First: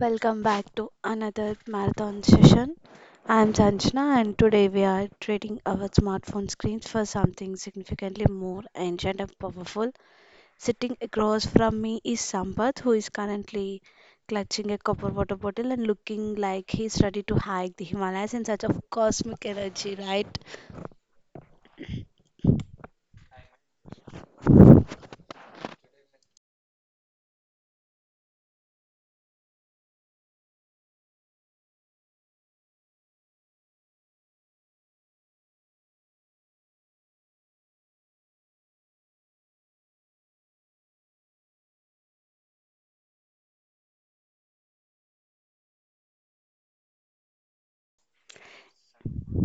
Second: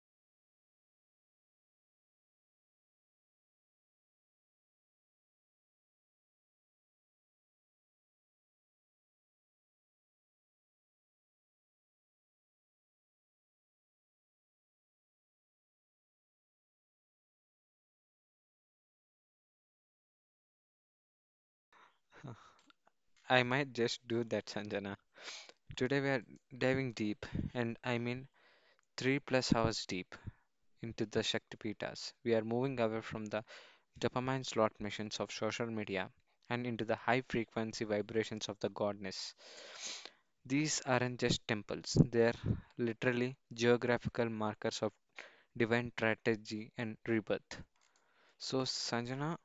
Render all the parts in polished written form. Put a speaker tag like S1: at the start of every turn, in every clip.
S1: Welcome back to another marathon session. I'm Sanjana, and today we are trading our smartphone screens for something significantly more ancient and powerful. Sitting across from me is Sampath, who is currently clutching a copper water bottle and looking like he's ready to hike the Himalayas in search of cosmic energy, right?
S2: I might just do that, Sanjana. Today we are diving deep, and I mean three plus hours deep, into the Shaktipeetas. We are moving away from the dopamine slot machines of social media and into the high frequency vibrations of the godness. These aren't just temples, they're literally geographical markers of divine strategy and rebirth. So, Sanjana,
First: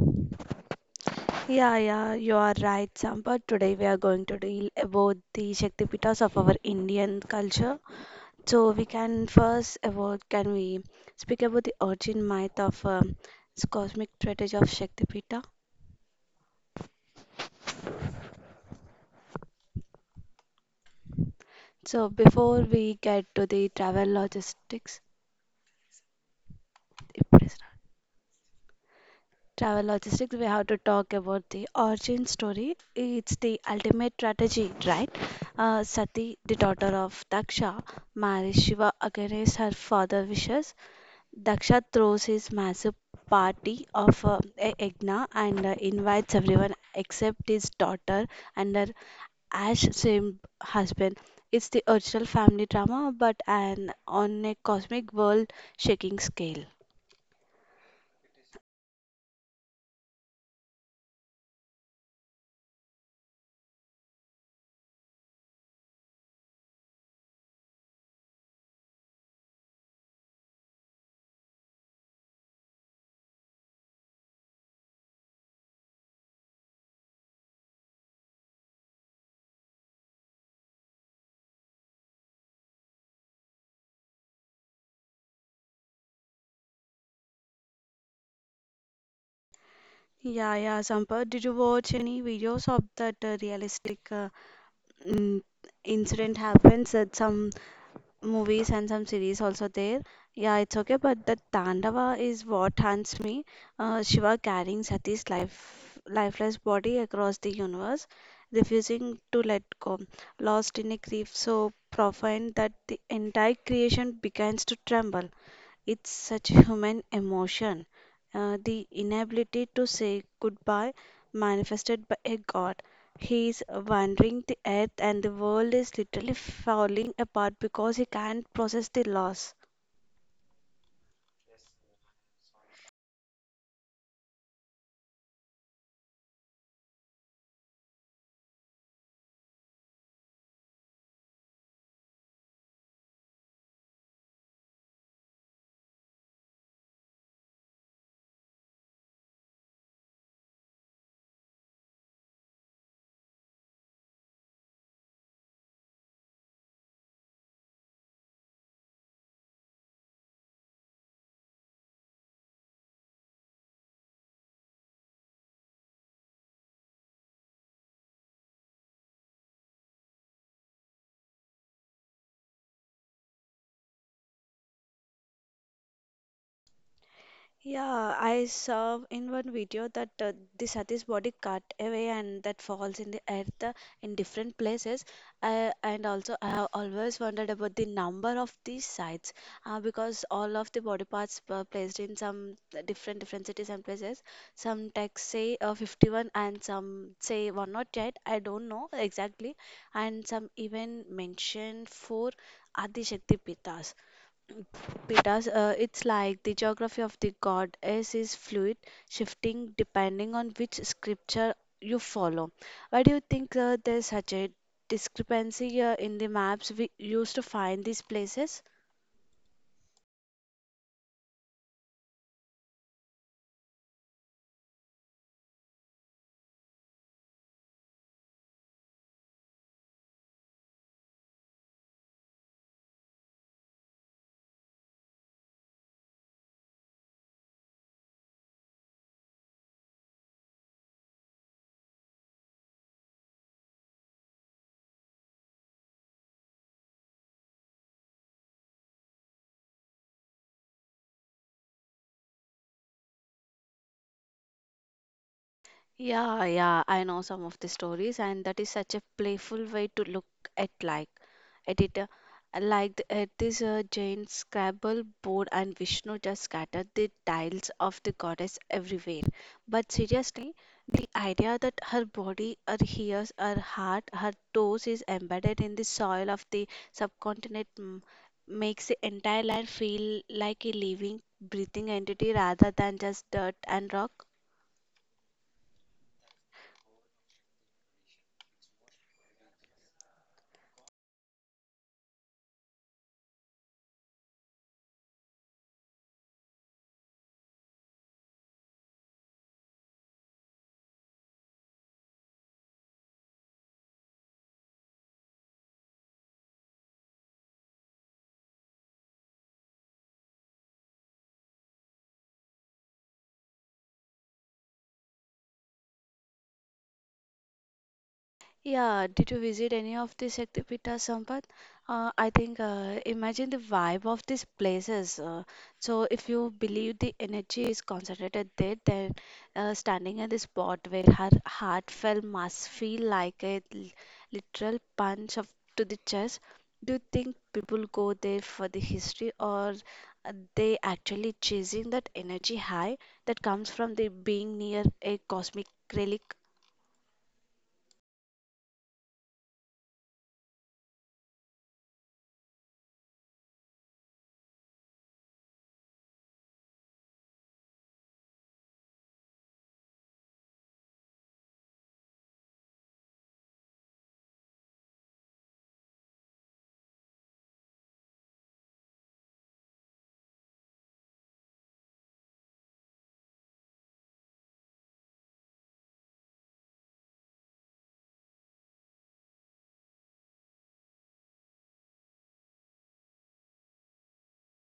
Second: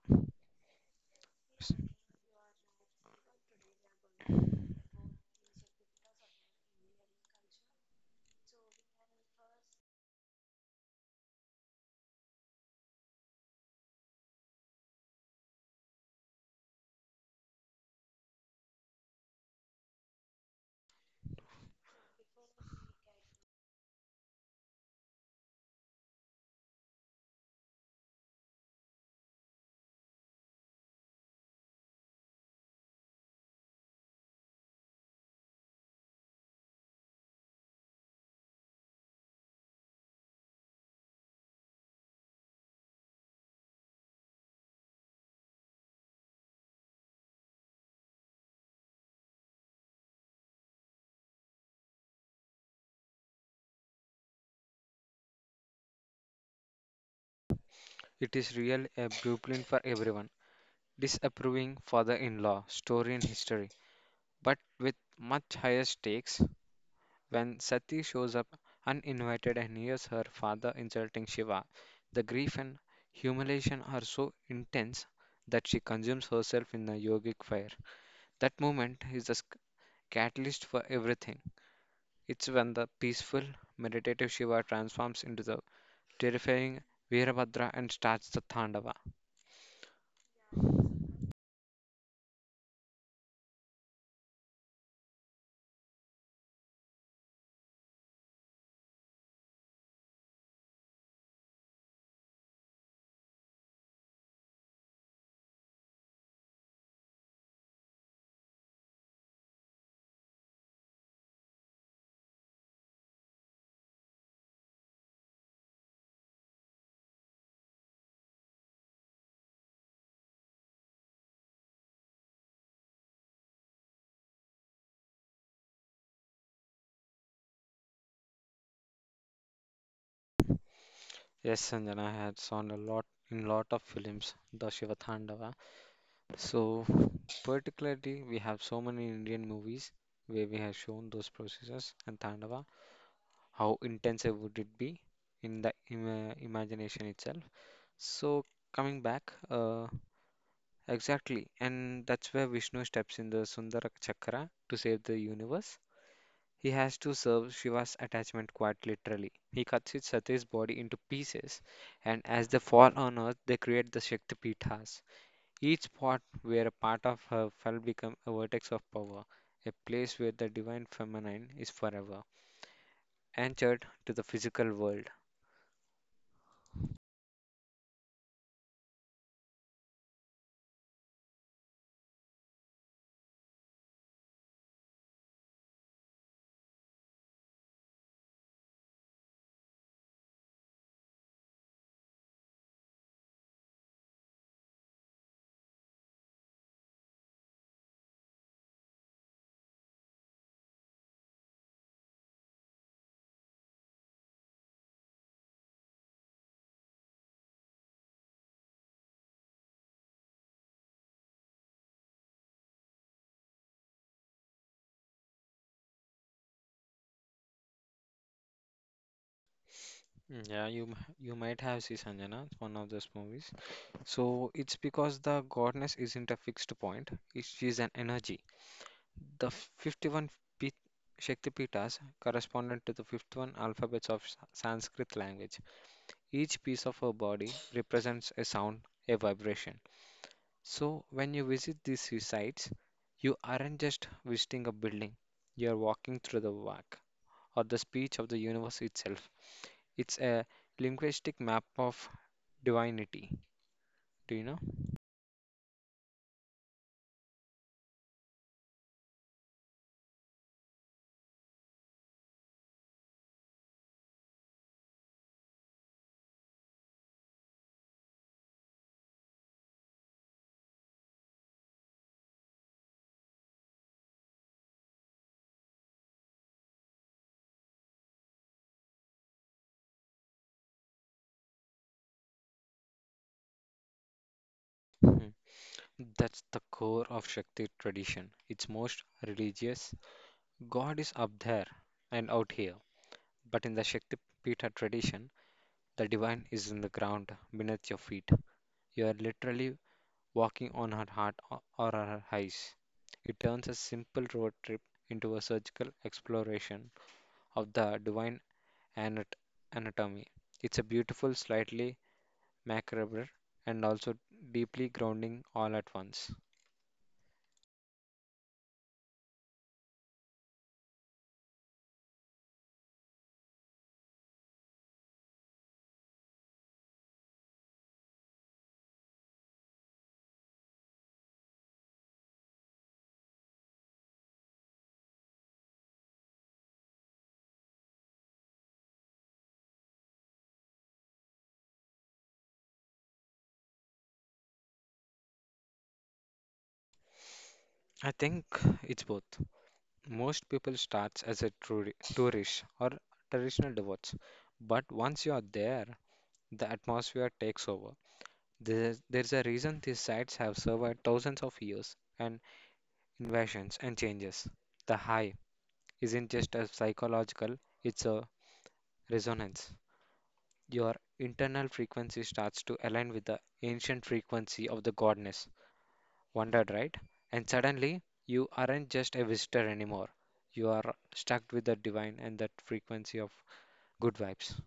S1: Yeah, yeah, you are right, Sampath. Today we are going to deal about the Shaktipitas of our Indian culture. So we can first about, can we speak about the origin myth of this cosmic strategy of Shaktipita? So before we get to the travel logistics, if it is not- travel logistics, we have to talk about the origin story. It's the ultimate strategy, right? Sati, the daughter of Daksha, marries Shiva against her father wishes. Daksha throws his massive party of Yagna and invites everyone except his daughter and her ash same husband. It's the original family drama, but an on a cosmic world shaking scale.
S2: it is really a blueprint for everyone. Disapproving father in law, story and history, but with much higher stakes. When Sati shows up uninvited and hears her father insulting Shiva, the grief and humiliation are so intense that she consumes herself in a yogic fire. That moment is the catalyst for everything. It's when the peaceful, meditative Shiva transforms into the terrifying Virabhadra and starts the Thandava.
S1: Yeah, yeah, Sampath, did you watch any videos of that realistic mm, incident happens at some movies and some series also there? Yeah, it's okay, but the Tandava is what haunts me. Shiva carrying Sati's lifeless body across the universe, refusing to let go, lost in a grief so profound that the entire creation begins to tremble. It's such human emotion. The inability to say goodbye manifested by a god. He is wandering the earth and the world is literally falling apart because he can't process the loss.
S2: Yes, Sanjana had shown a lot in lot of films, the Shiva Thandava. So, particularly, we have so many Indian movies where we have shown those processes and Tandava. How intensive would it be in the imagination itself? So, coming back, exactly, and that's where Vishnu steps in the Sundara Chakra to save the universe. He has to serve Shiva's attachment quite literally. He cuts his Sati's body into pieces, and as they fall on earth, they create the Shakti Pithas, each spot where a part of her fell became a vertex of power, a place where the divine feminine is forever anchored to the physical world.
S1: Yeah, I saw in one video that the Sati's body cut away and that falls in the earth in different places. And also, I have always wondered about the number of these sites because all of the body parts were placed in some different cities and places. Some texts say 51 and some say 108. I don't know exactly. And some even mention four Adi Shakti Pitas. Pitas, it's like the geography of the goddess is fluid, shifting depending on which scripture you follow. Why do you think there's such a discrepancy in the maps we used to find these places?
S2: Mm, yeah, you you might have seen, Sanjana, it's one of those movies. So it's because the goddess isn't a fixed point; she is an energy. The 51 P- Shaktipitas corresponded to the 51 alphabets of Sanskrit language. Each piece of her body represents a sound, a vibration. So, when you visit these sites, you aren't just visiting a building, you are walking through the work or the speech of the universe itself. It's a linguistic map of divinity. Do you know?
S1: Yeah, yeah, I know some of the stories, and that is such a playful way to look at, like, at it. Like at this Jain Scrabble board, and Vishnu just scattered the tiles of the goddess everywhere. But seriously, the idea that her body, her ears, her heart, her toes is embedded in the soil of the subcontinent makes the entire land feel like a living, breathing entity rather than just dirt and rock.
S2: Hmm. That's the core of Shakti tradition. It's most religious. God is up there and out here. But in the Shakti Pita tradition, the divine is in the ground beneath your feet. You are literally walking on her heart or her eyes. It turns a simple road trip into a surgical exploration of the divine anat- anatomy. It's a beautiful, slightly macabre, and also deeply grounding all at once.
S1: Yeah, did you visit any of the Shaktipeeta, Sampath? I think, imagine the vibe of these places. So if you believe the energy is concentrated there, then standing at the spot where her heartfelt must feel like a literal punch of to the chest. Do you think people go there for the history, or they actually chasing that energy high that comes from the being near a cosmic relic?
S2: I think it's both. Most people starts as a tourist or traditional devotees, but once you are there, the atmosphere takes over. There's a reason these sites have survived thousands of years and invasions, and changes. The high isn't just a psychological, it's a resonance. Your internal frequency starts to align with the ancient frequency of the godness. Wondered, right? And suddenly, you aren't just a visitor anymore. You are stuck with the divine and that frequency of good vibes.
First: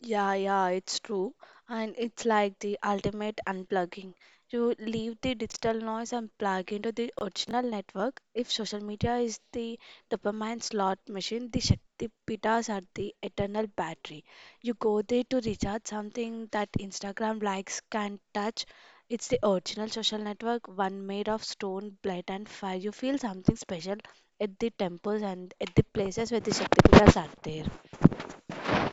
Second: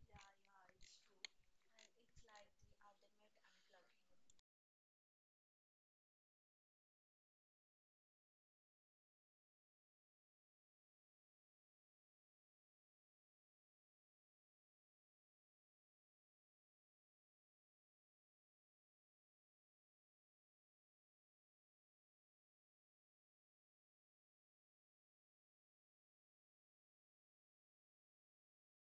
S1: Yeah, yeah, it's true. And it's like the ultimate unplugging. You leave the digital noise and plug into the original network. If social media is the dopamine slot machine, the Shakti Pitas are the eternal battery. You go there to recharge something that Instagram likes can't touch. It's the original social network, one made of stone, blood, and fire. You feel something special at the temples and at the places where the Shakti Pitas are there.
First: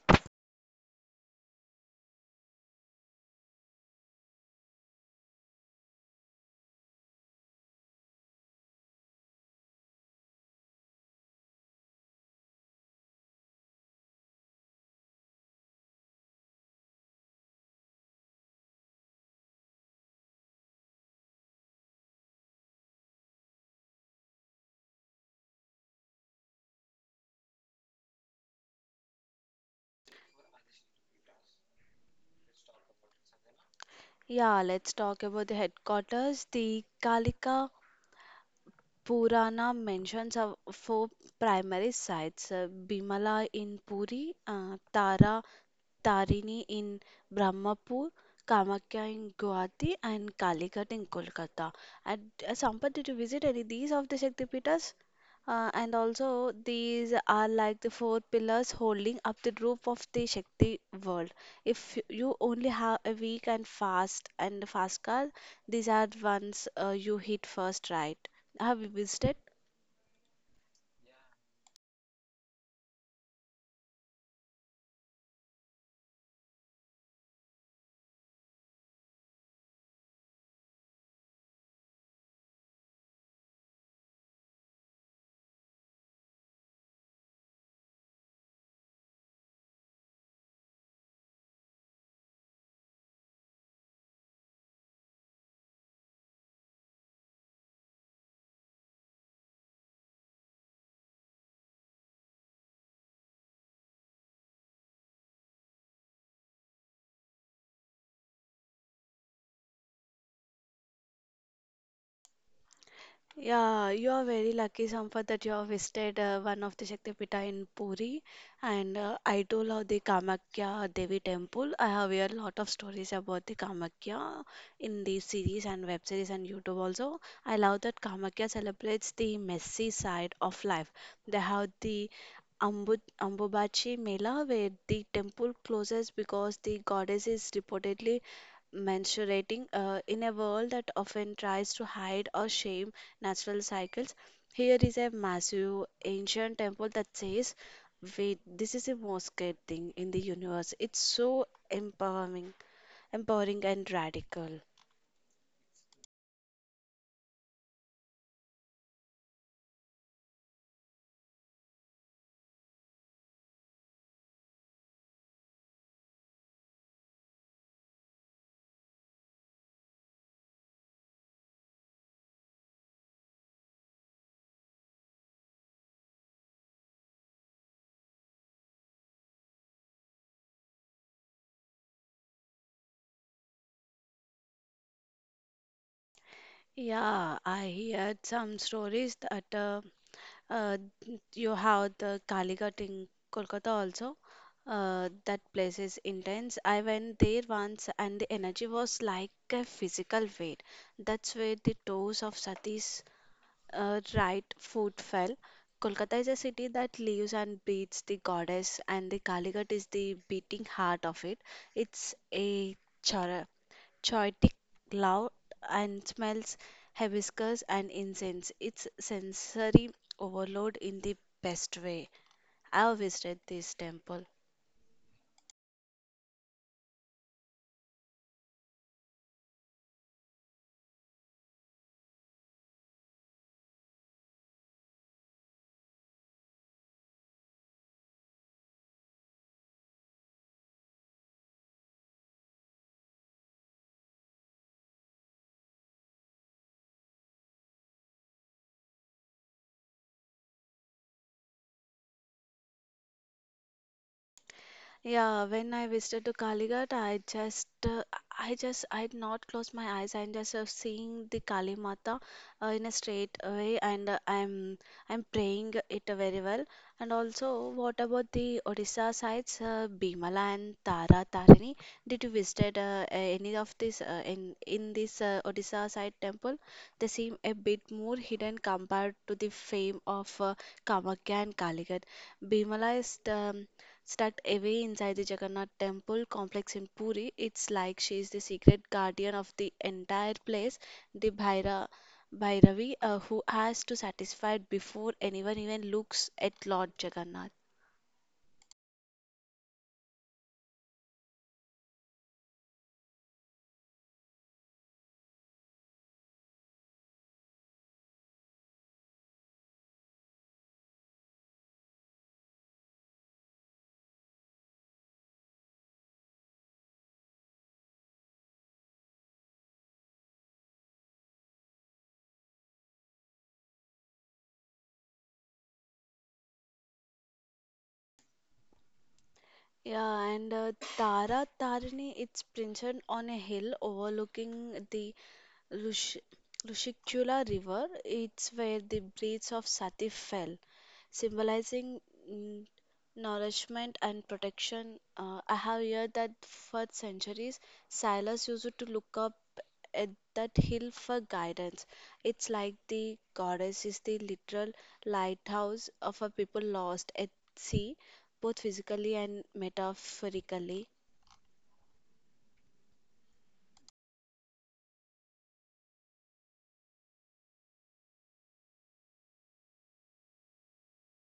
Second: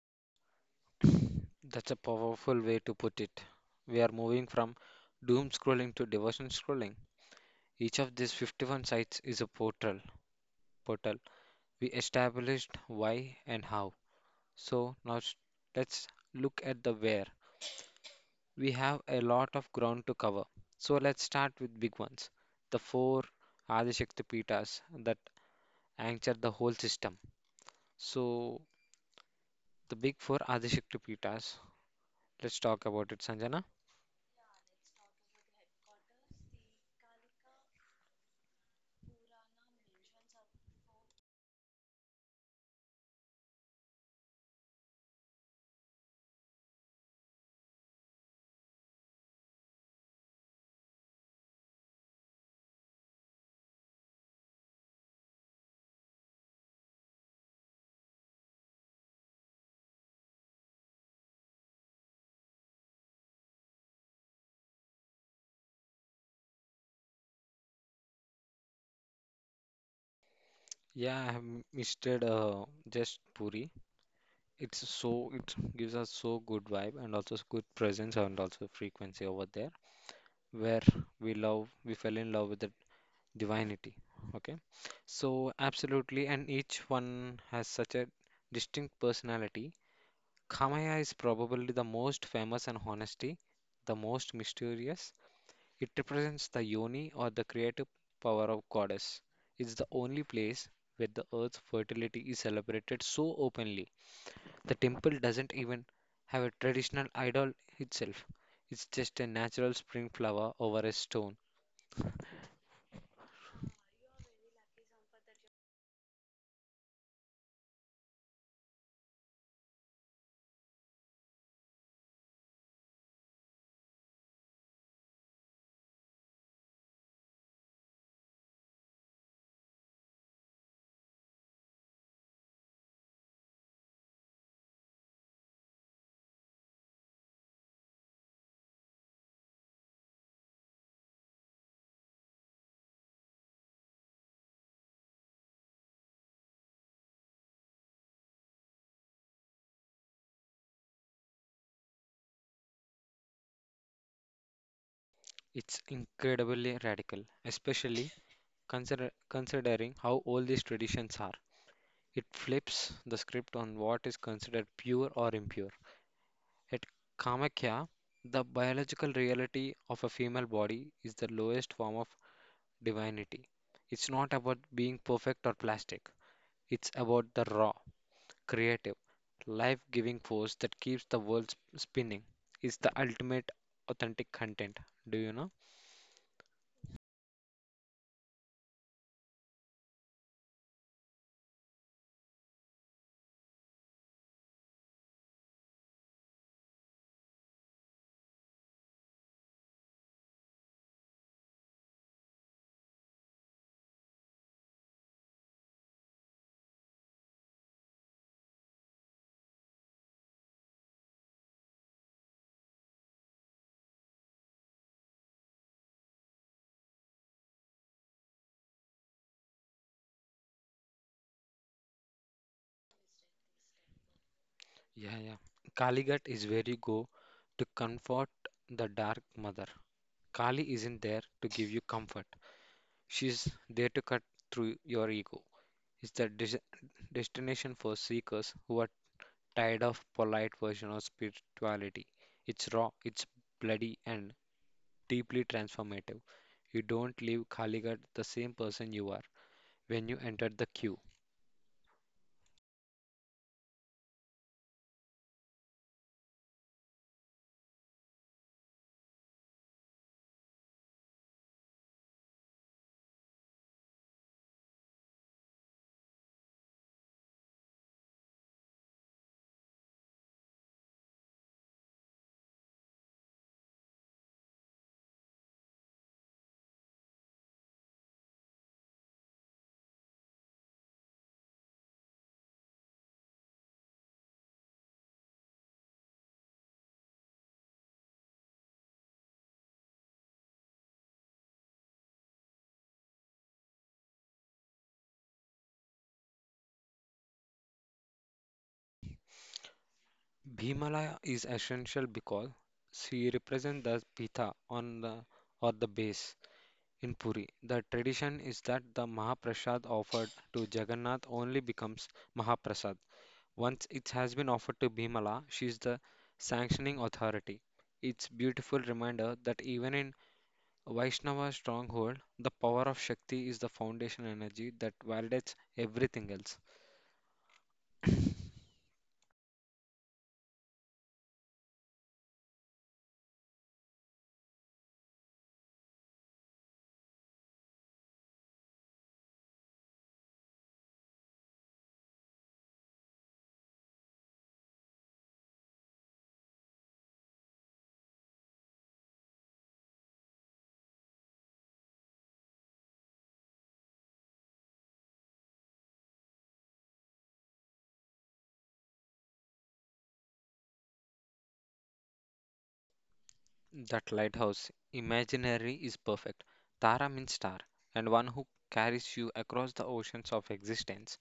S2: That's a powerful way to put it. We are moving from doom scrolling to devotion scrolling. Each of these 51 sites is a portal. We established why and how. So now let's look at the where. We have a lot of ground to cover. So let's start with big ones. The four Adishakti Pitas that anchor the whole system. So the big four Adishakti Pitas. Let's talk about it, Sanjana.
S1: Yeah, let's talk about the headquarters. The Kalika Purana mentions of four primary sites, Bimala in Puri, Tara Tarini in Brahmapur, Kamakya in Guwahati, and Kalighat in Kolkata. And Sampath, did you visit any these of the Shaktipitas? And also, these are like the four pillars holding up the roof of the Shakti world. If you only have a week and fast car, these are the ones you hit first, right? Have you visited?
S2: Yeah, I have misted just Puri. It's so it gives us so good vibe and also good presence and also frequency over there where we fell in love with the divinity. Okay, so absolutely, and each one has such a distinct personality. Kamaya is probably the most famous and honesty the most mysterious. It represents the yoni or the creative power of goddess. It's the only place where the earth's fertility is celebrated so openly. The temple doesn't even have a traditional idol itself. It's just a natural spring flower over a stone.
S1: Yeah, you are very lucky, Sampath, that you have visited one of the Shaktipita in Puri. And I do love the Kamakhya Devi temple. I have heard a lot of stories about the Kamakhya in the series and web series and YouTube also. I love that Kamakhya celebrates the messy side of life. They have the Ambubachi Mela, where the temple closes because the goddess is reportedly menstruating in a world that often tries to hide or shame natural cycles. Here is a massive ancient temple that says, "Wait, this is the most great thing in the universe." It's so empowering, empowering and radical.
S2: It's incredibly radical, especially considering how old these traditions are, it flips the script on what is considered pure or impure. At Kamakya, the biological reality of a female body is the lowest form of divinity. It's not about being perfect or plastic, it's about the raw, creative, life giving force that keeps the world spinning. It's the ultimate authentic content. Do you know?
S1: Yeah, I heard some stories that Uh, you have the Kalighat in Kolkata also. That place is intense. I went there once and the energy was like a physical weight. That's where the toes of Sati's right foot fell. Kolkata is a city that lives and breathes the goddess, and the Kalighat is the beating heart of it. It's a char chaotic, loud, and smells hibiscus and incense. It's sensory overload in the best way. I visited this temple.
S2: Yeah, yeah. Kaligat is where you go to comfort the dark mother. Kali isn't there to give you comfort. She's there to cut through your ego. It's the destination for seekers who are tired of polite version of spirituality. It's raw, it's bloody and deeply transformative. You don't leave Kaligat the same person you are when you enter the queue.
S1: Yeah, when I visited to Kalighat, I just, I did not close my eyes. I'm just seeing the Kali Mata in a straight way, and I'm praying it very well. And also, what about the Odisha sites, Bimala and Tara Tarini? Did you visited any of this in this Odisha side temple? They seem a bit more hidden compared to the fame of Kamakhya and Kalighat. Bimala is the Stuck away inside the Jagannath temple complex in Puri. It's like she is the secret guardian of the entire place, the Bhairavi, who has to satisfy it before anyone even looks at Lord Jagannath.
S2: Bhimalaya is essential because she represents the Pitha on the or the base. In Puri, the tradition is that the Mahaprasad offered to Jagannath only becomes Mahaprasad. Once it has been offered to Bhimala, she is the sanctioning authority. It's beautiful reminder that even in Vaishnava stronghold, the power of Shakti is the foundation energy that validates everything else.
S1: Yeah, and Tara Tarini, it's printed on a hill overlooking the Rush Rushikula River. It's where the breeds of Sati fell, symbolizing mm, nourishment and protection. I have heard that for centuries, sailors used to look up at that hill for guidance. It's like the goddess is the literal lighthouse of a people lost at sea, both physically and metaphorically.
S2: That lighthouse imaginary is perfect. Tara means star, and one who carries you across the oceans of existence.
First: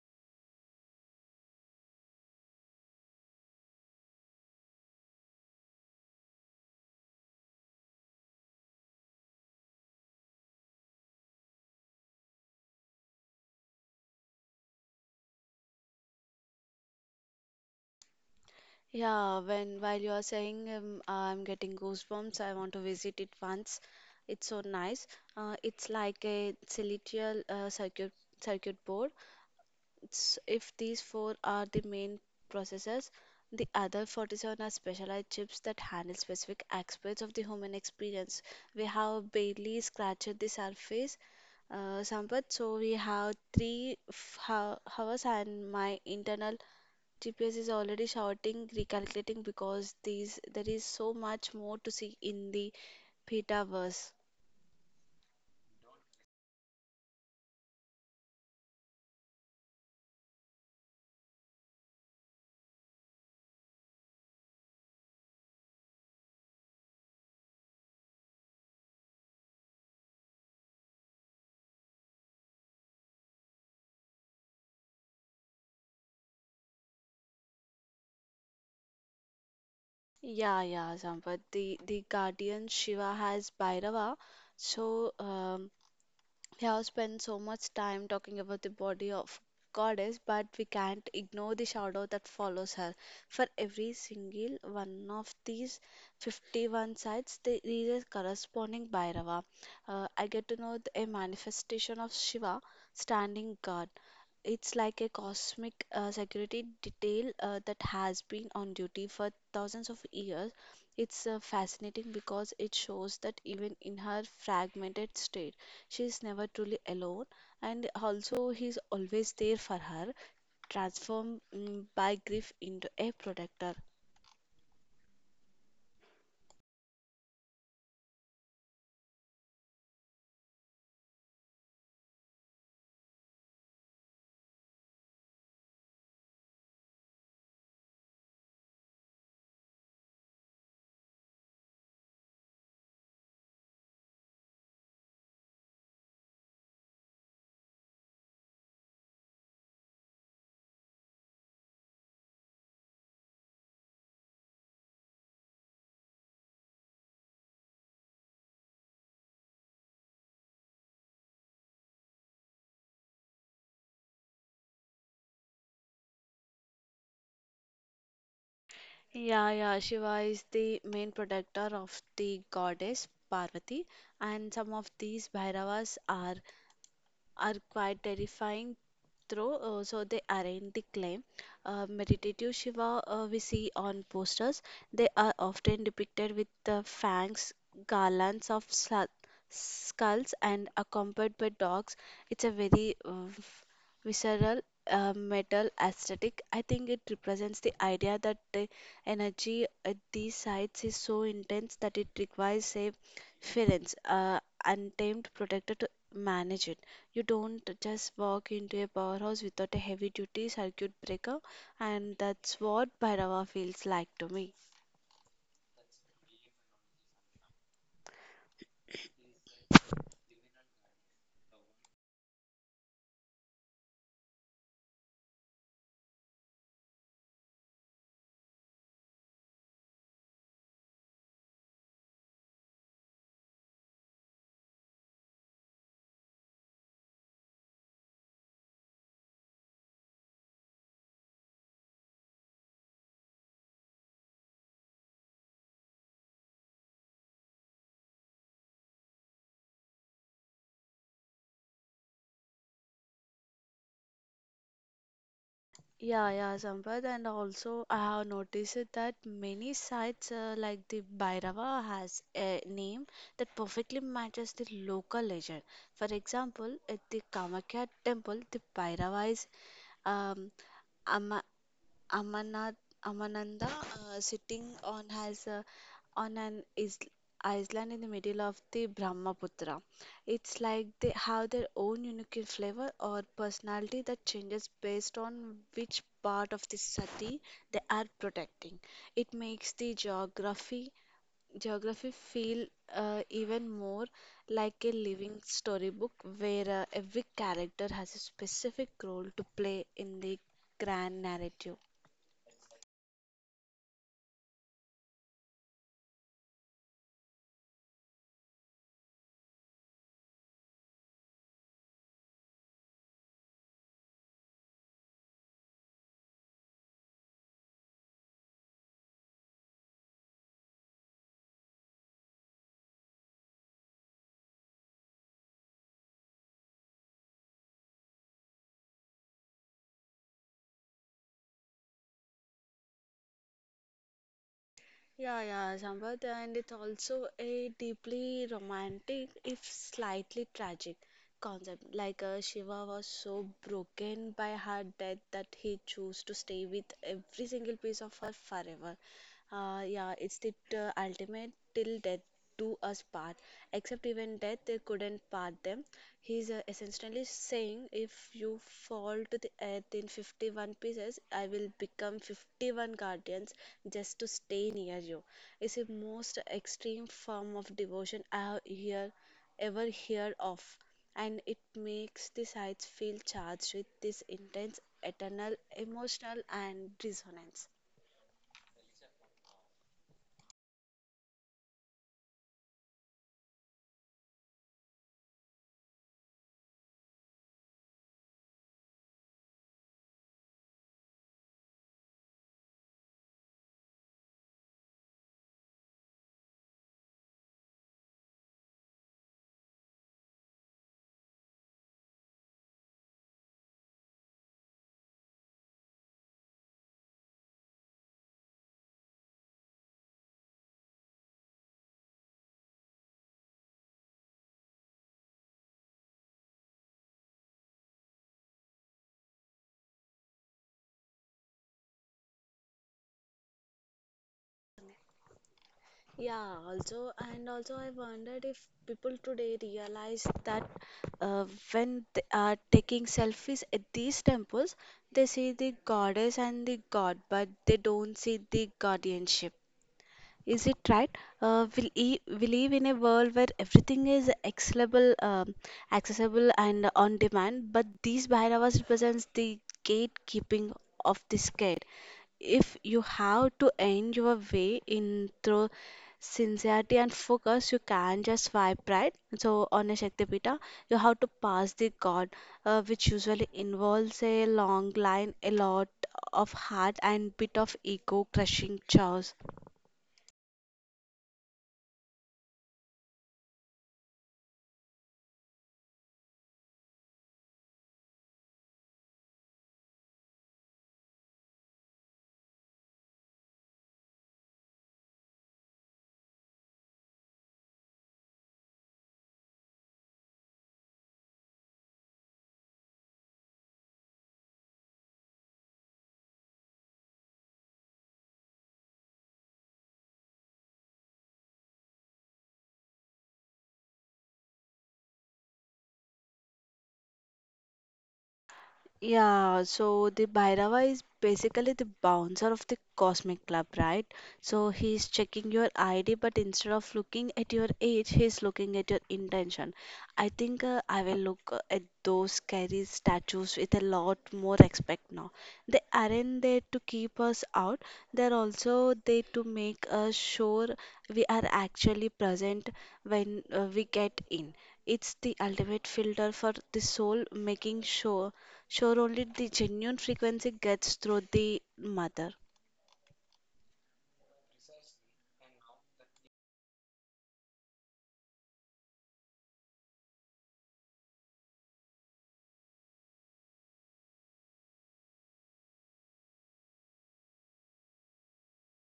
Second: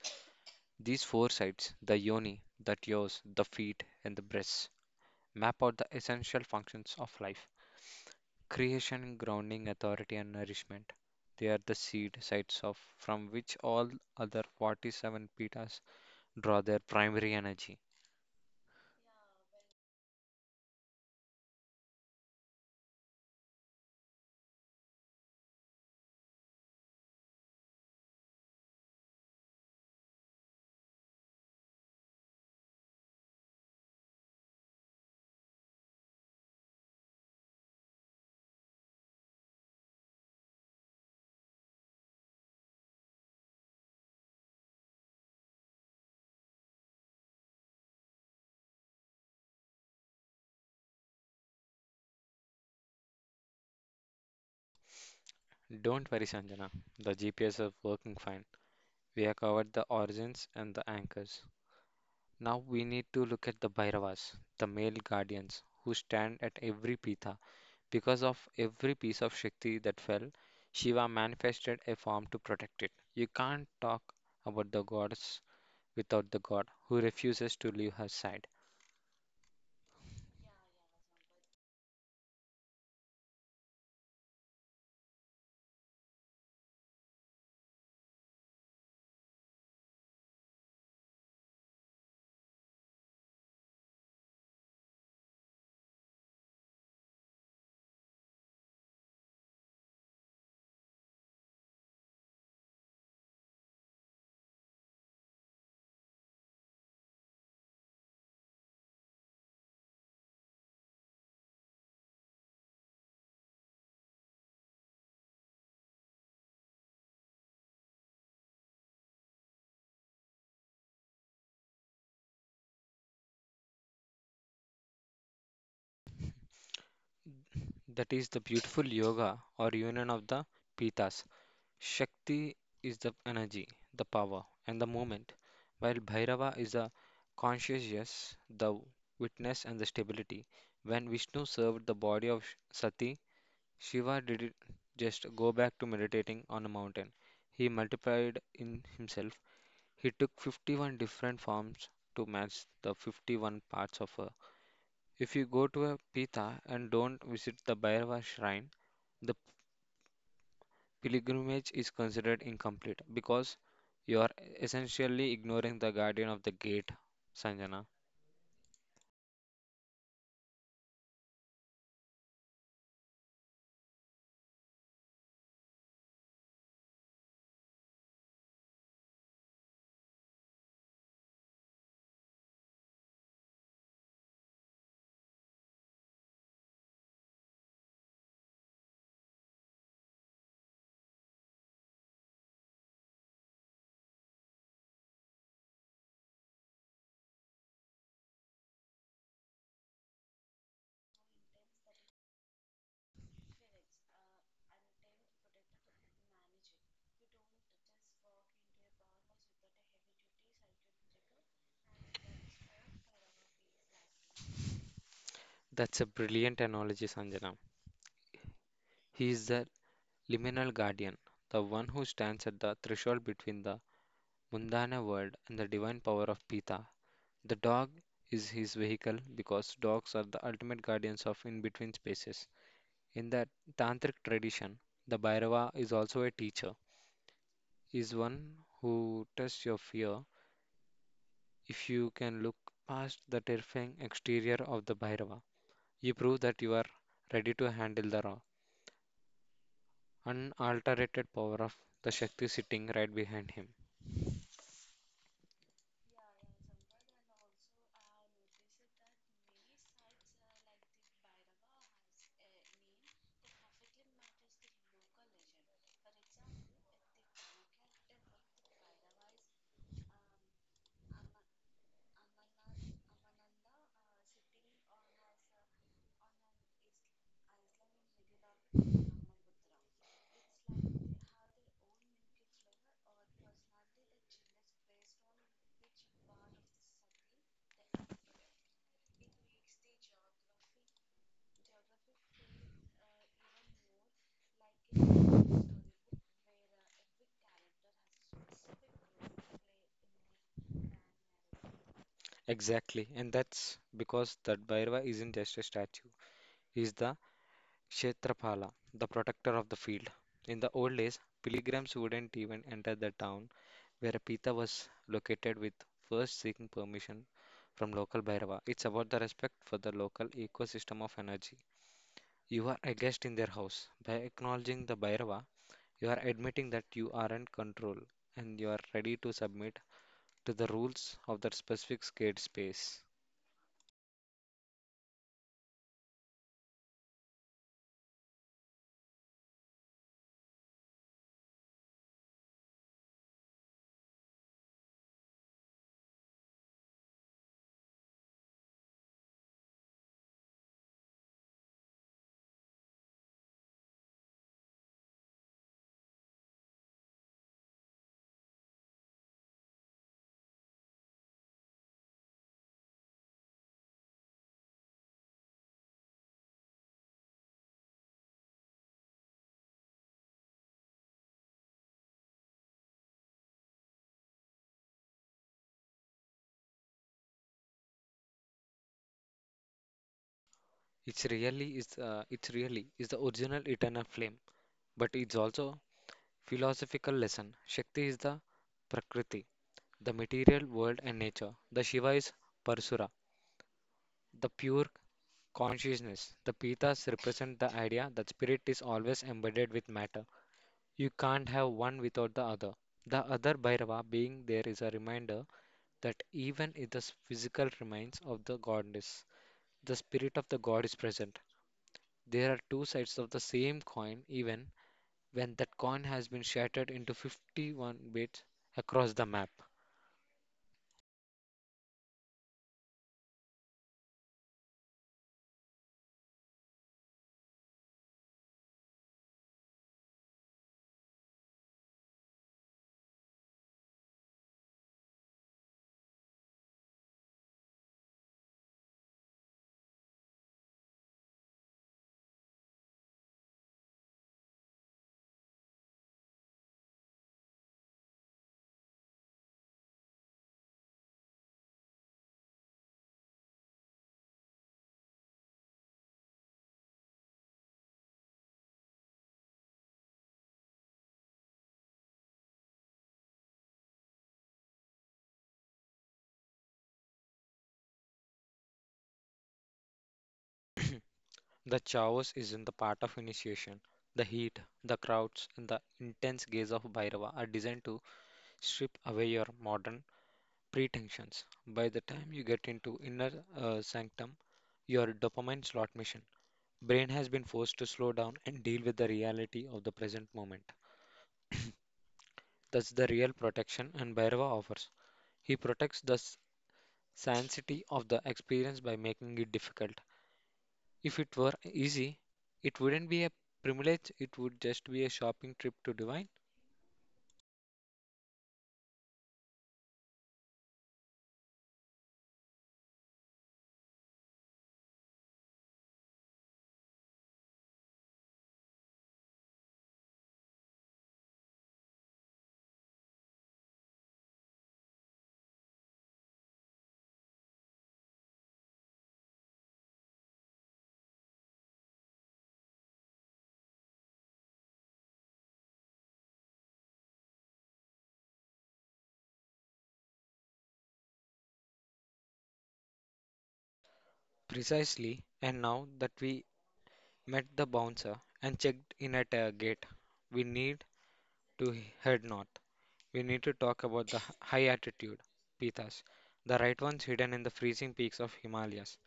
S2: These four sites the yoni, the teats, the feet, and the breasts map out the essential functions of life creation, grounding, authority, and nourishment. They are the seed sites of from which all other 47 pitas draw their primary energy.
S1: Yeah, when while you are saying I'm getting goosebumps, I want to visit it once. It's so nice. It's like a celestial circuit board. It's, if these four are the main processors, the other 47 are specialized chips that handle specific aspects of the human experience. We have barely scratched the surface, Sampath. So we have three hours, and my internal GPS is already shouting recalculating, because these there is so much more to see in the Pitaverse.
S2: Don't worry, Sanjana, the GPS is working fine. We have covered the origins and the anchors. Now we need to look at the Bhairavas, the male guardians who stand at every pitha. Because of every piece of Shakti that fell, Shiva manifested a form to protect it. You can't talk about the goddess without the god who refuses to leave her side.
S1: Yeah, yeah, Sampath. The guardian Shiva has Bhairava. So um, We have spent so much time talking about the body of goddess, but we can't ignore the shadow that follows her. For every single one of these 51 sites, there is a corresponding Bhairava. I get to know a manifestation of Shiva, standing guard. It's like a cosmic security detail that has been on duty for thousands of years. It's fascinating because it shows that even in her fragmented state, she is never truly alone, and also he's always there for her, transformed by grief into a protector.
S2: That is the beautiful yoga or union of the pitas. Shakti is the energy, the power, and the movement, while Bhairava is the consciousness, the witness, and the stability. When Vishnu served the body of Sati, Shiva didn't just go back to meditating on a mountain. He multiplied in himself. He took 51 different forms to match the 51 parts of her. If you go to a Pitha and don't visit the Bhairava shrine, the pilgrimage is considered incomplete because you are essentially ignoring the guardian of the gate, Sanjana.
S1: Yeah, yeah, Shiva is the main protector of the goddess Parvati, and some of these Bhairavas are quite terrifying through, so they arrange the claim. Meditative Shiva we see on posters. They are often depicted with the fangs, garlands of skulls, and accompanied by dogs. It's a very visceral metal aesthetic. I think it represents the idea that the energy at these sites is so intense that it requires a ference, untamed protector to manage it. You don't just walk into a powerhouse without a heavy duty circuit breaker, and that's what Bhairava feels like to me.
S2: That's a brilliant analogy, Sanjana. He is the liminal guardian, the one who stands at the threshold between the Mundana world and the divine power of Pita. The dog is his vehicle because dogs are the ultimate guardians of in between spaces. In the tantric tradition, the Bhairava is also a teacher, is one who tests your fear. If you can look past the terrifying exterior of the Bhairava, you prove that you are ready to handle the raw, unalterated power of the Shakti sitting right behind him.
S1: Yeah, yeah, Sampath, and also I have noticed it that many sites like the Bhairava has a name that perfectly matches the local legend. For example, at the Kamakya temple, the Bhairava is um, Amarnath Amananda sitting on has on an is island in the middle of the Brahmaputra. It's like they have their own unique flavor or personality that changes based on which part of the city they are protecting. It makes the geography feel even more like a living storybook where every character has a specific role to play in the grand narrative.
S2: Exactly, and that's because that Bhairava isn't just a statue. He's the Kshetrapala, the protector of the field. In the old days, pilgrims wouldn't even enter the town where a Pitha was located with first seeking permission from local Bhairava. It's about the respect for the local ecosystem of energy. You are a guest in their house. By acknowledging the Bhairava, you are admitting that you are in control and you are ready to submit to the rules of that specific scared space.
S1: Yeah, yeah, Sampath, and it's also a deeply romantic, if slightly tragic, concept. Like, Shiva was so broken by her death that he chose to stay with every single piece of her forever. Yeah, it's the ultimate till death do us part, except even death they couldn't part them. He's essentially saying if you fall to the earth in 51 pieces I will become 51 guardians just to stay near you. It's the most extreme form of devotion ever heard of, and it makes the sites feel charged with this intense eternal emotional and resonance.
S2: It's really is the original eternal flame, but it's also philosophical lesson. Shakti is the Prakriti, the material world and nature. The Shiva is Parasura, the pure consciousness. The Pitas represent the idea that spirit is always embedded with matter. You can't have one without the other. The other Bhairava being there is a reminder that even if the physical remains of the goddess, the spirit of the god is present. There are two sides of the same coin, even when that coin has been shattered into 51 bits across the map.
S1: Yeah, also, I wondered if people today realize that, uh, when they are taking selfies at these temples, they see the goddess and the god, but they don't see the guardianship. Is it right? We live in a world where everything is accessible, accessible and on demand, but these bhairavas represents the gatekeeping of this gate. If you have to end your way in through sincerity and focus, you can't just swipe right. So on a Shaktipita, you have to pass the god, which usually involves a long line, a lot of heart and bit of ego crushing chores.
S2: The chaos is in the part of initiation. The heat, the crowds, and the intense gaze of Bhairava are designed to strip away your modern pretensions. By the time you get into inner sanctum, your dopamine slot machine, brain has been forced to slow down and deal with the reality of the present moment. That's the real protection and Bhairava offers. He protects the sanctity of the experience by making it difficult. If it were easy, it wouldn't be a privilege, it would just be a shopping trip to Divine.
S1: Yeah, so the Bhairava is basically the bouncer of the Cosmic Club, right? So he's checking your ID, but instead of looking at your age, he's looking at your intention. I think I will look at those scary statues with a lot more respect now. They aren't there to keep us out, they're also there to make us sure we are actually present when we get in. It's the ultimate filter for the soul, making sure only the genuine frequency gets through the mother.
S2: Precisely, and now that we met the bouncer and checked in at a gate, we need to head north. We need to talk about the high altitude pithas, the right ones hidden in the freezing peaks of Himalayas.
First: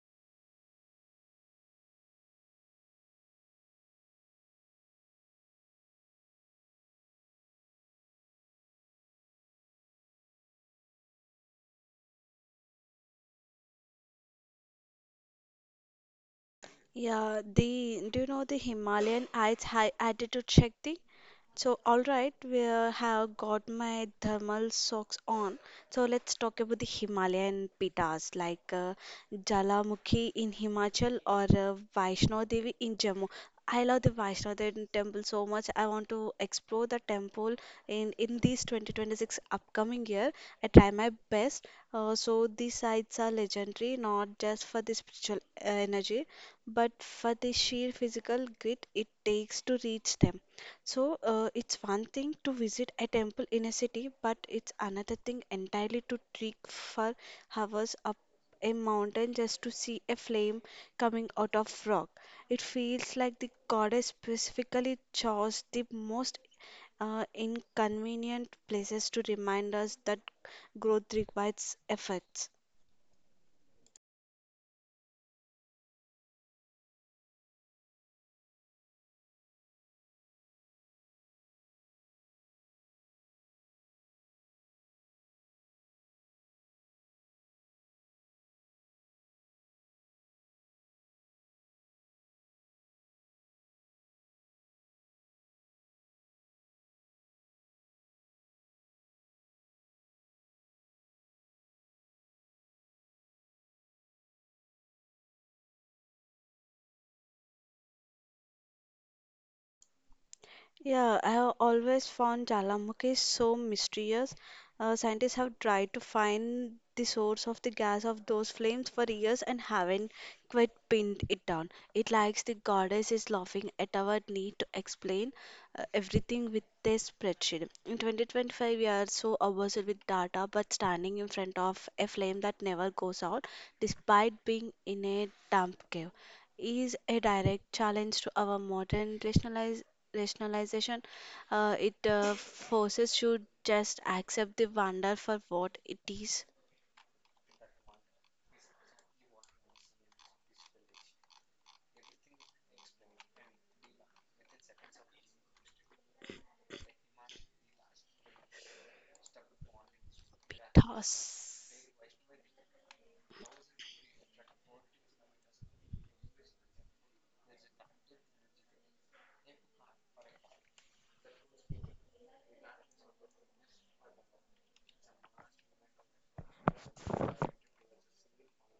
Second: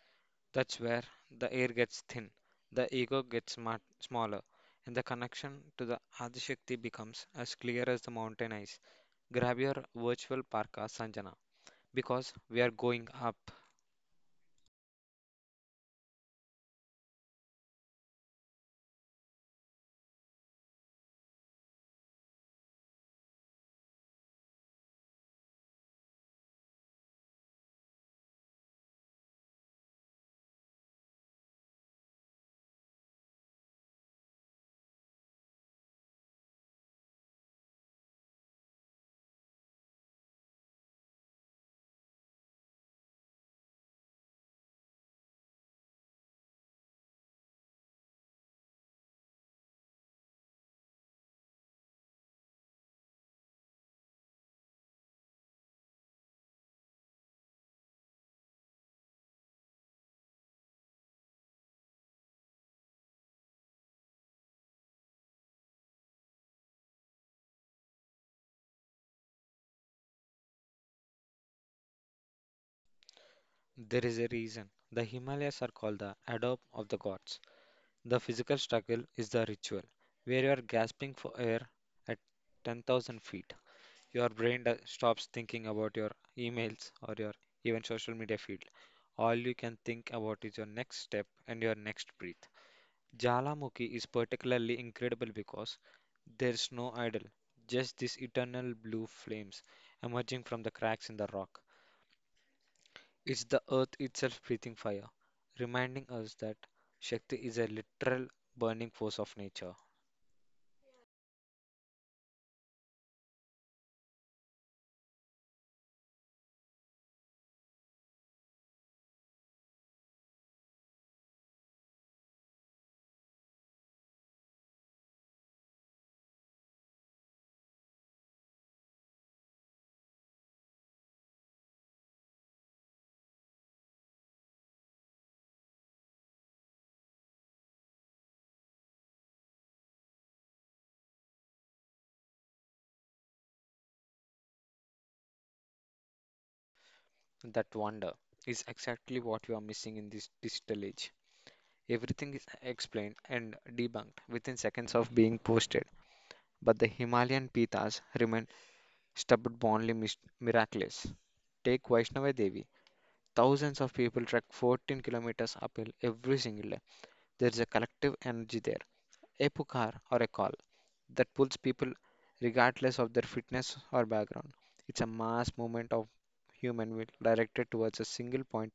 S2: That's where the air gets thin, the ego gets smaller, and the connection to the Adishakti becomes as clear as the mountain ice. Grab your virtual parka, Sanjana, because we are going up.
S1: Yeah, the do you know the Himalayan ice high altitude Shakti? So, all right, we have got my thermal socks on. So, let's talk about the Himalayan pitas like Jalamukhi in Himachal or Vaishno Devi in Jammu. I love the Vaishno Devi temple so much. I want to explore the temple in this 2026 upcoming year. I try my best. So these sites are legendary, not just for the spiritual energy, but for the sheer physical grit it takes to reach them. So, it's one thing to visit a temple in a city, but it's another thing entirely to trek for hours up a mountain just to see a flame coming out of rock. It feels like the goddess specifically chose the most inconvenient places to remind us that growth requires efforts.
S2: There is a reason the Himalayas are called the adobe of the gods. The physical struggle is the ritual, where you are gasping for air at 10,000 feet. Your brain stops thinking about your emails or your even social media feed. All you can think about is your next step and your next breath. Jalamukhi is particularly incredible because there's no idol, just these eternal blue flames emerging from the cracks in the rock. It's the earth itself breathing fire, reminding us that Shakti is a literal burning force of nature.
S1: Yeah, I have always found Jalamukhis so mysterious. Scientists have tried to find the source of the gas of those flames for years and haven't quite pinned it down. It likes the goddess is laughing at our need to explain everything with a spreadsheet. In 2025, we are so obsessed with data, but standing in front of a flame that never goes out, despite being in a damp cave, is a direct challenge to our modern rationalize rationalization. It forces you just accept the wonder for what it is
S2: That wonder is exactly what we are missing in this digital age. Everything is explained and debunked within seconds of being posted, but the Himalayan Pitas remain stubbornly miraculous.
S1: because.
S2: Take Vaishnava Devi. Thousands of people trek 14 kilometers uphill every single day. There is a collective energy there. A pukar or a call, that pulls people regardless of their fitness or background. It's a mass movement of human will directed towards a single point,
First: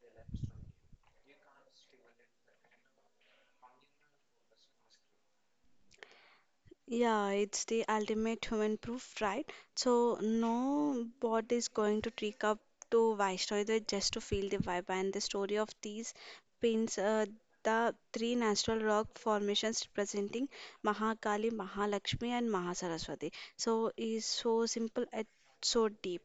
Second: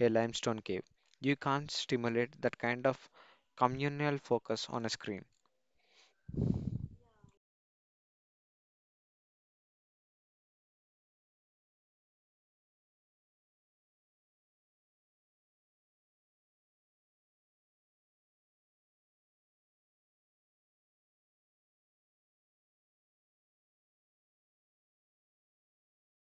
S2: a limestone cave. You can't stimulate that kind of communal focus on a screen.
S1: Yeah, it's the ultimate human proof, right? So no bot is going to trick up to Vaishno either just to feel the vibe. And the story of these pins, the three natural rock formations representing Mahakali, Mahalakshmi, and Mahasaraswati. So is so simple and so deep.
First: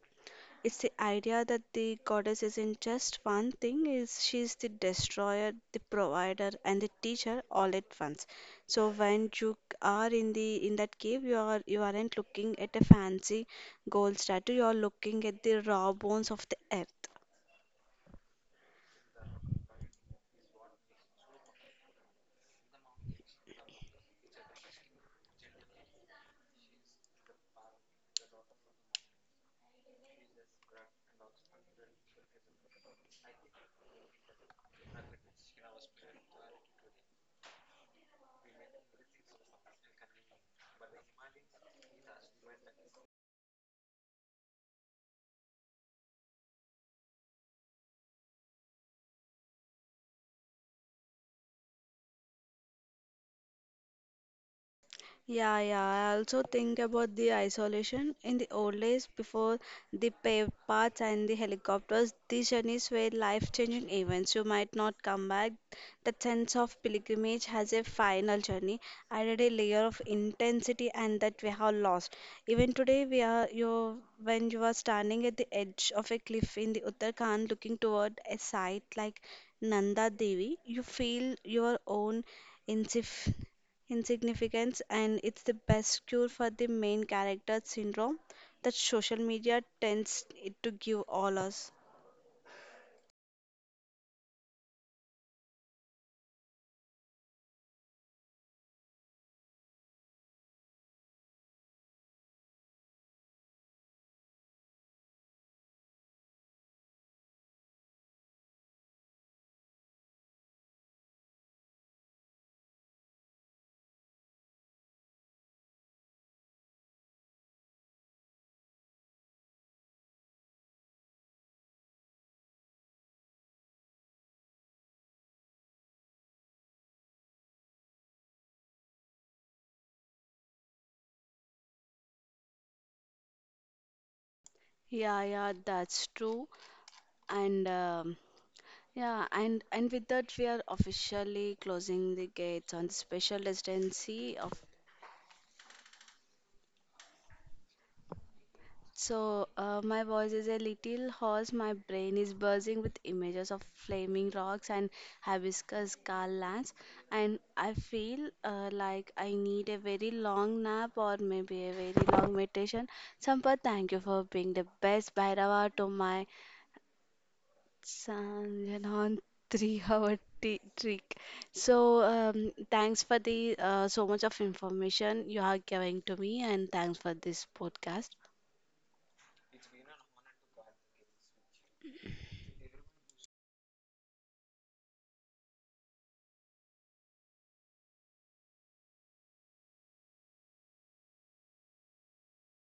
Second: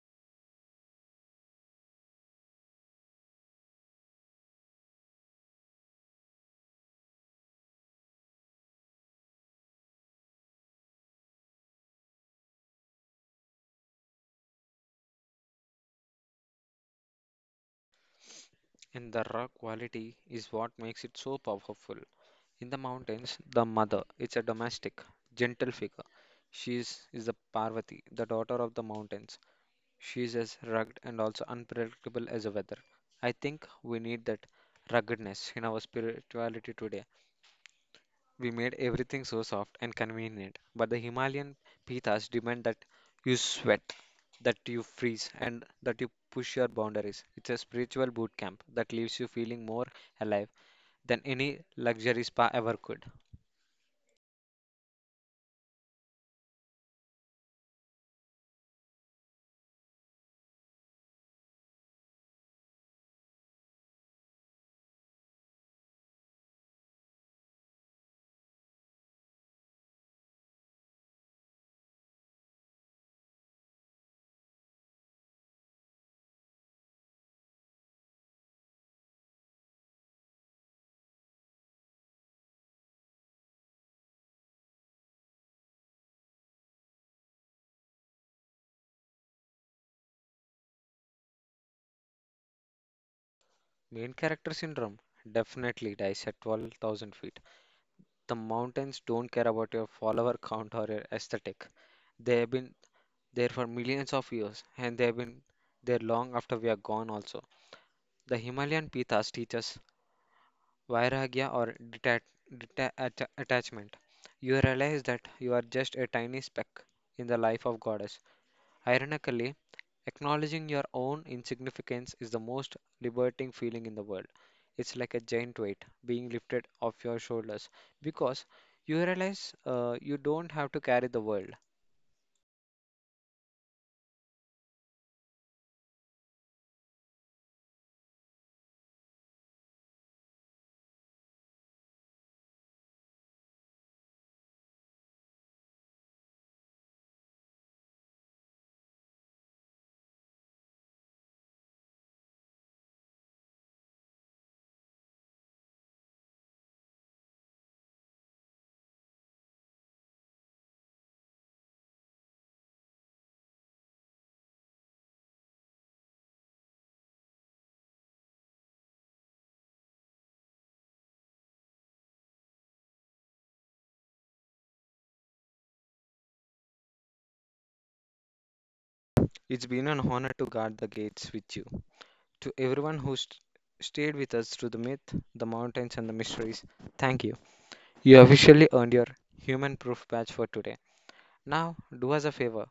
S1: It's the idea that the goddess isn't just one thing, is she's the destroyer, the provider, and the teacher all at once. So when you are in the in that cave, you aren't looking at a fancy gold statue, you are looking at the raw bones of the earth.
S2: And the raw quality is what makes it so powerful. In the mountains, the mother is a domestic, gentle figure. Is the Parvati, the daughter of the mountains. She's as rugged and also unpredictable as the weather. I think we need that ruggedness in our spirituality today. We made everything so soft and convenient, but the Himalayan pithas demand that you sweat, that you freeze, and that you push your boundaries. It's a spiritual boot camp that leaves you feeling more alive than any luxury spa ever could.
S1: Yeah, yeah. I also think about the isolation in the old days before the paved paths and the helicopters. These journeys were life-changing events. You might not come back. That sense of pilgrimage has a final journey added a layer of intensity and that we have lost. Even today, we are you when you are standing at the edge of a cliff in the Uttarakhand looking toward a site like Nanda Devi, you feel your own insif insignificance, and it's the best cure for the main character syndrome that social media tends it to give all us.
S2: Main character syndrome definitely dies at 12,000 feet. The mountains don't care about your follower count or your aesthetic. They have been there for millions of years and they have been there long after we are gone also. The Himalayan Pithas teach us vairagya or attachment. You realize that you are just a tiny speck in the life of goddess. Ironically, acknowledging your own insignificance is the most liberating feeling in the world. It's like a giant weight being lifted off your shoulders because you realize you don't have to carry the world.
S1: Yeah, yeah, that's true. And And with that we are officially closing the gates on the special residency of. My voice is a little hoarse. My brain is buzzing with images of flaming rocks and hibiscus scar lands, and I feel like I need a very long nap or maybe a very long meditation. Sampath, thank you for being the best Bhairava to my Sanjanon, three-hour t trick. So, thanks for the so much of information you are giving to me, and thanks for this podcast.
S2: It's been an honor to guard the gates with you. To everyone who stayed with us through the myth, the mountains, and the mysteries, thank you. You officially earned your human proof badge for today. Now, do us a favor.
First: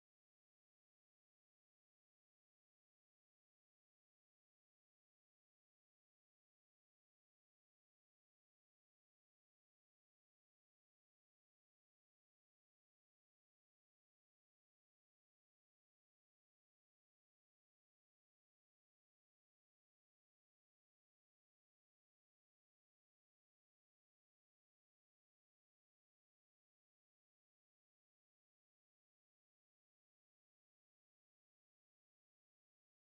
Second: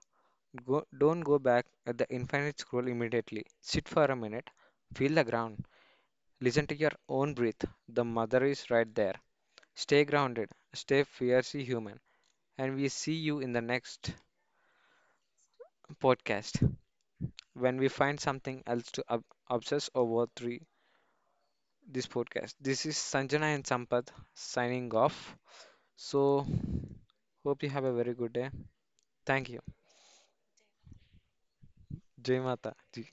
S2: Go, don't go back at the infinite scroll immediately. Sit for a minute, feel the ground, listen to your own breath. The mother is right there. Stay grounded, stay fiercely human, and we see you in the next podcast when we find something else to obsess over three this podcast. This is Sanjana and Sampath signing off. So hope you have a very good day. Thank you. Jai Mata Ji.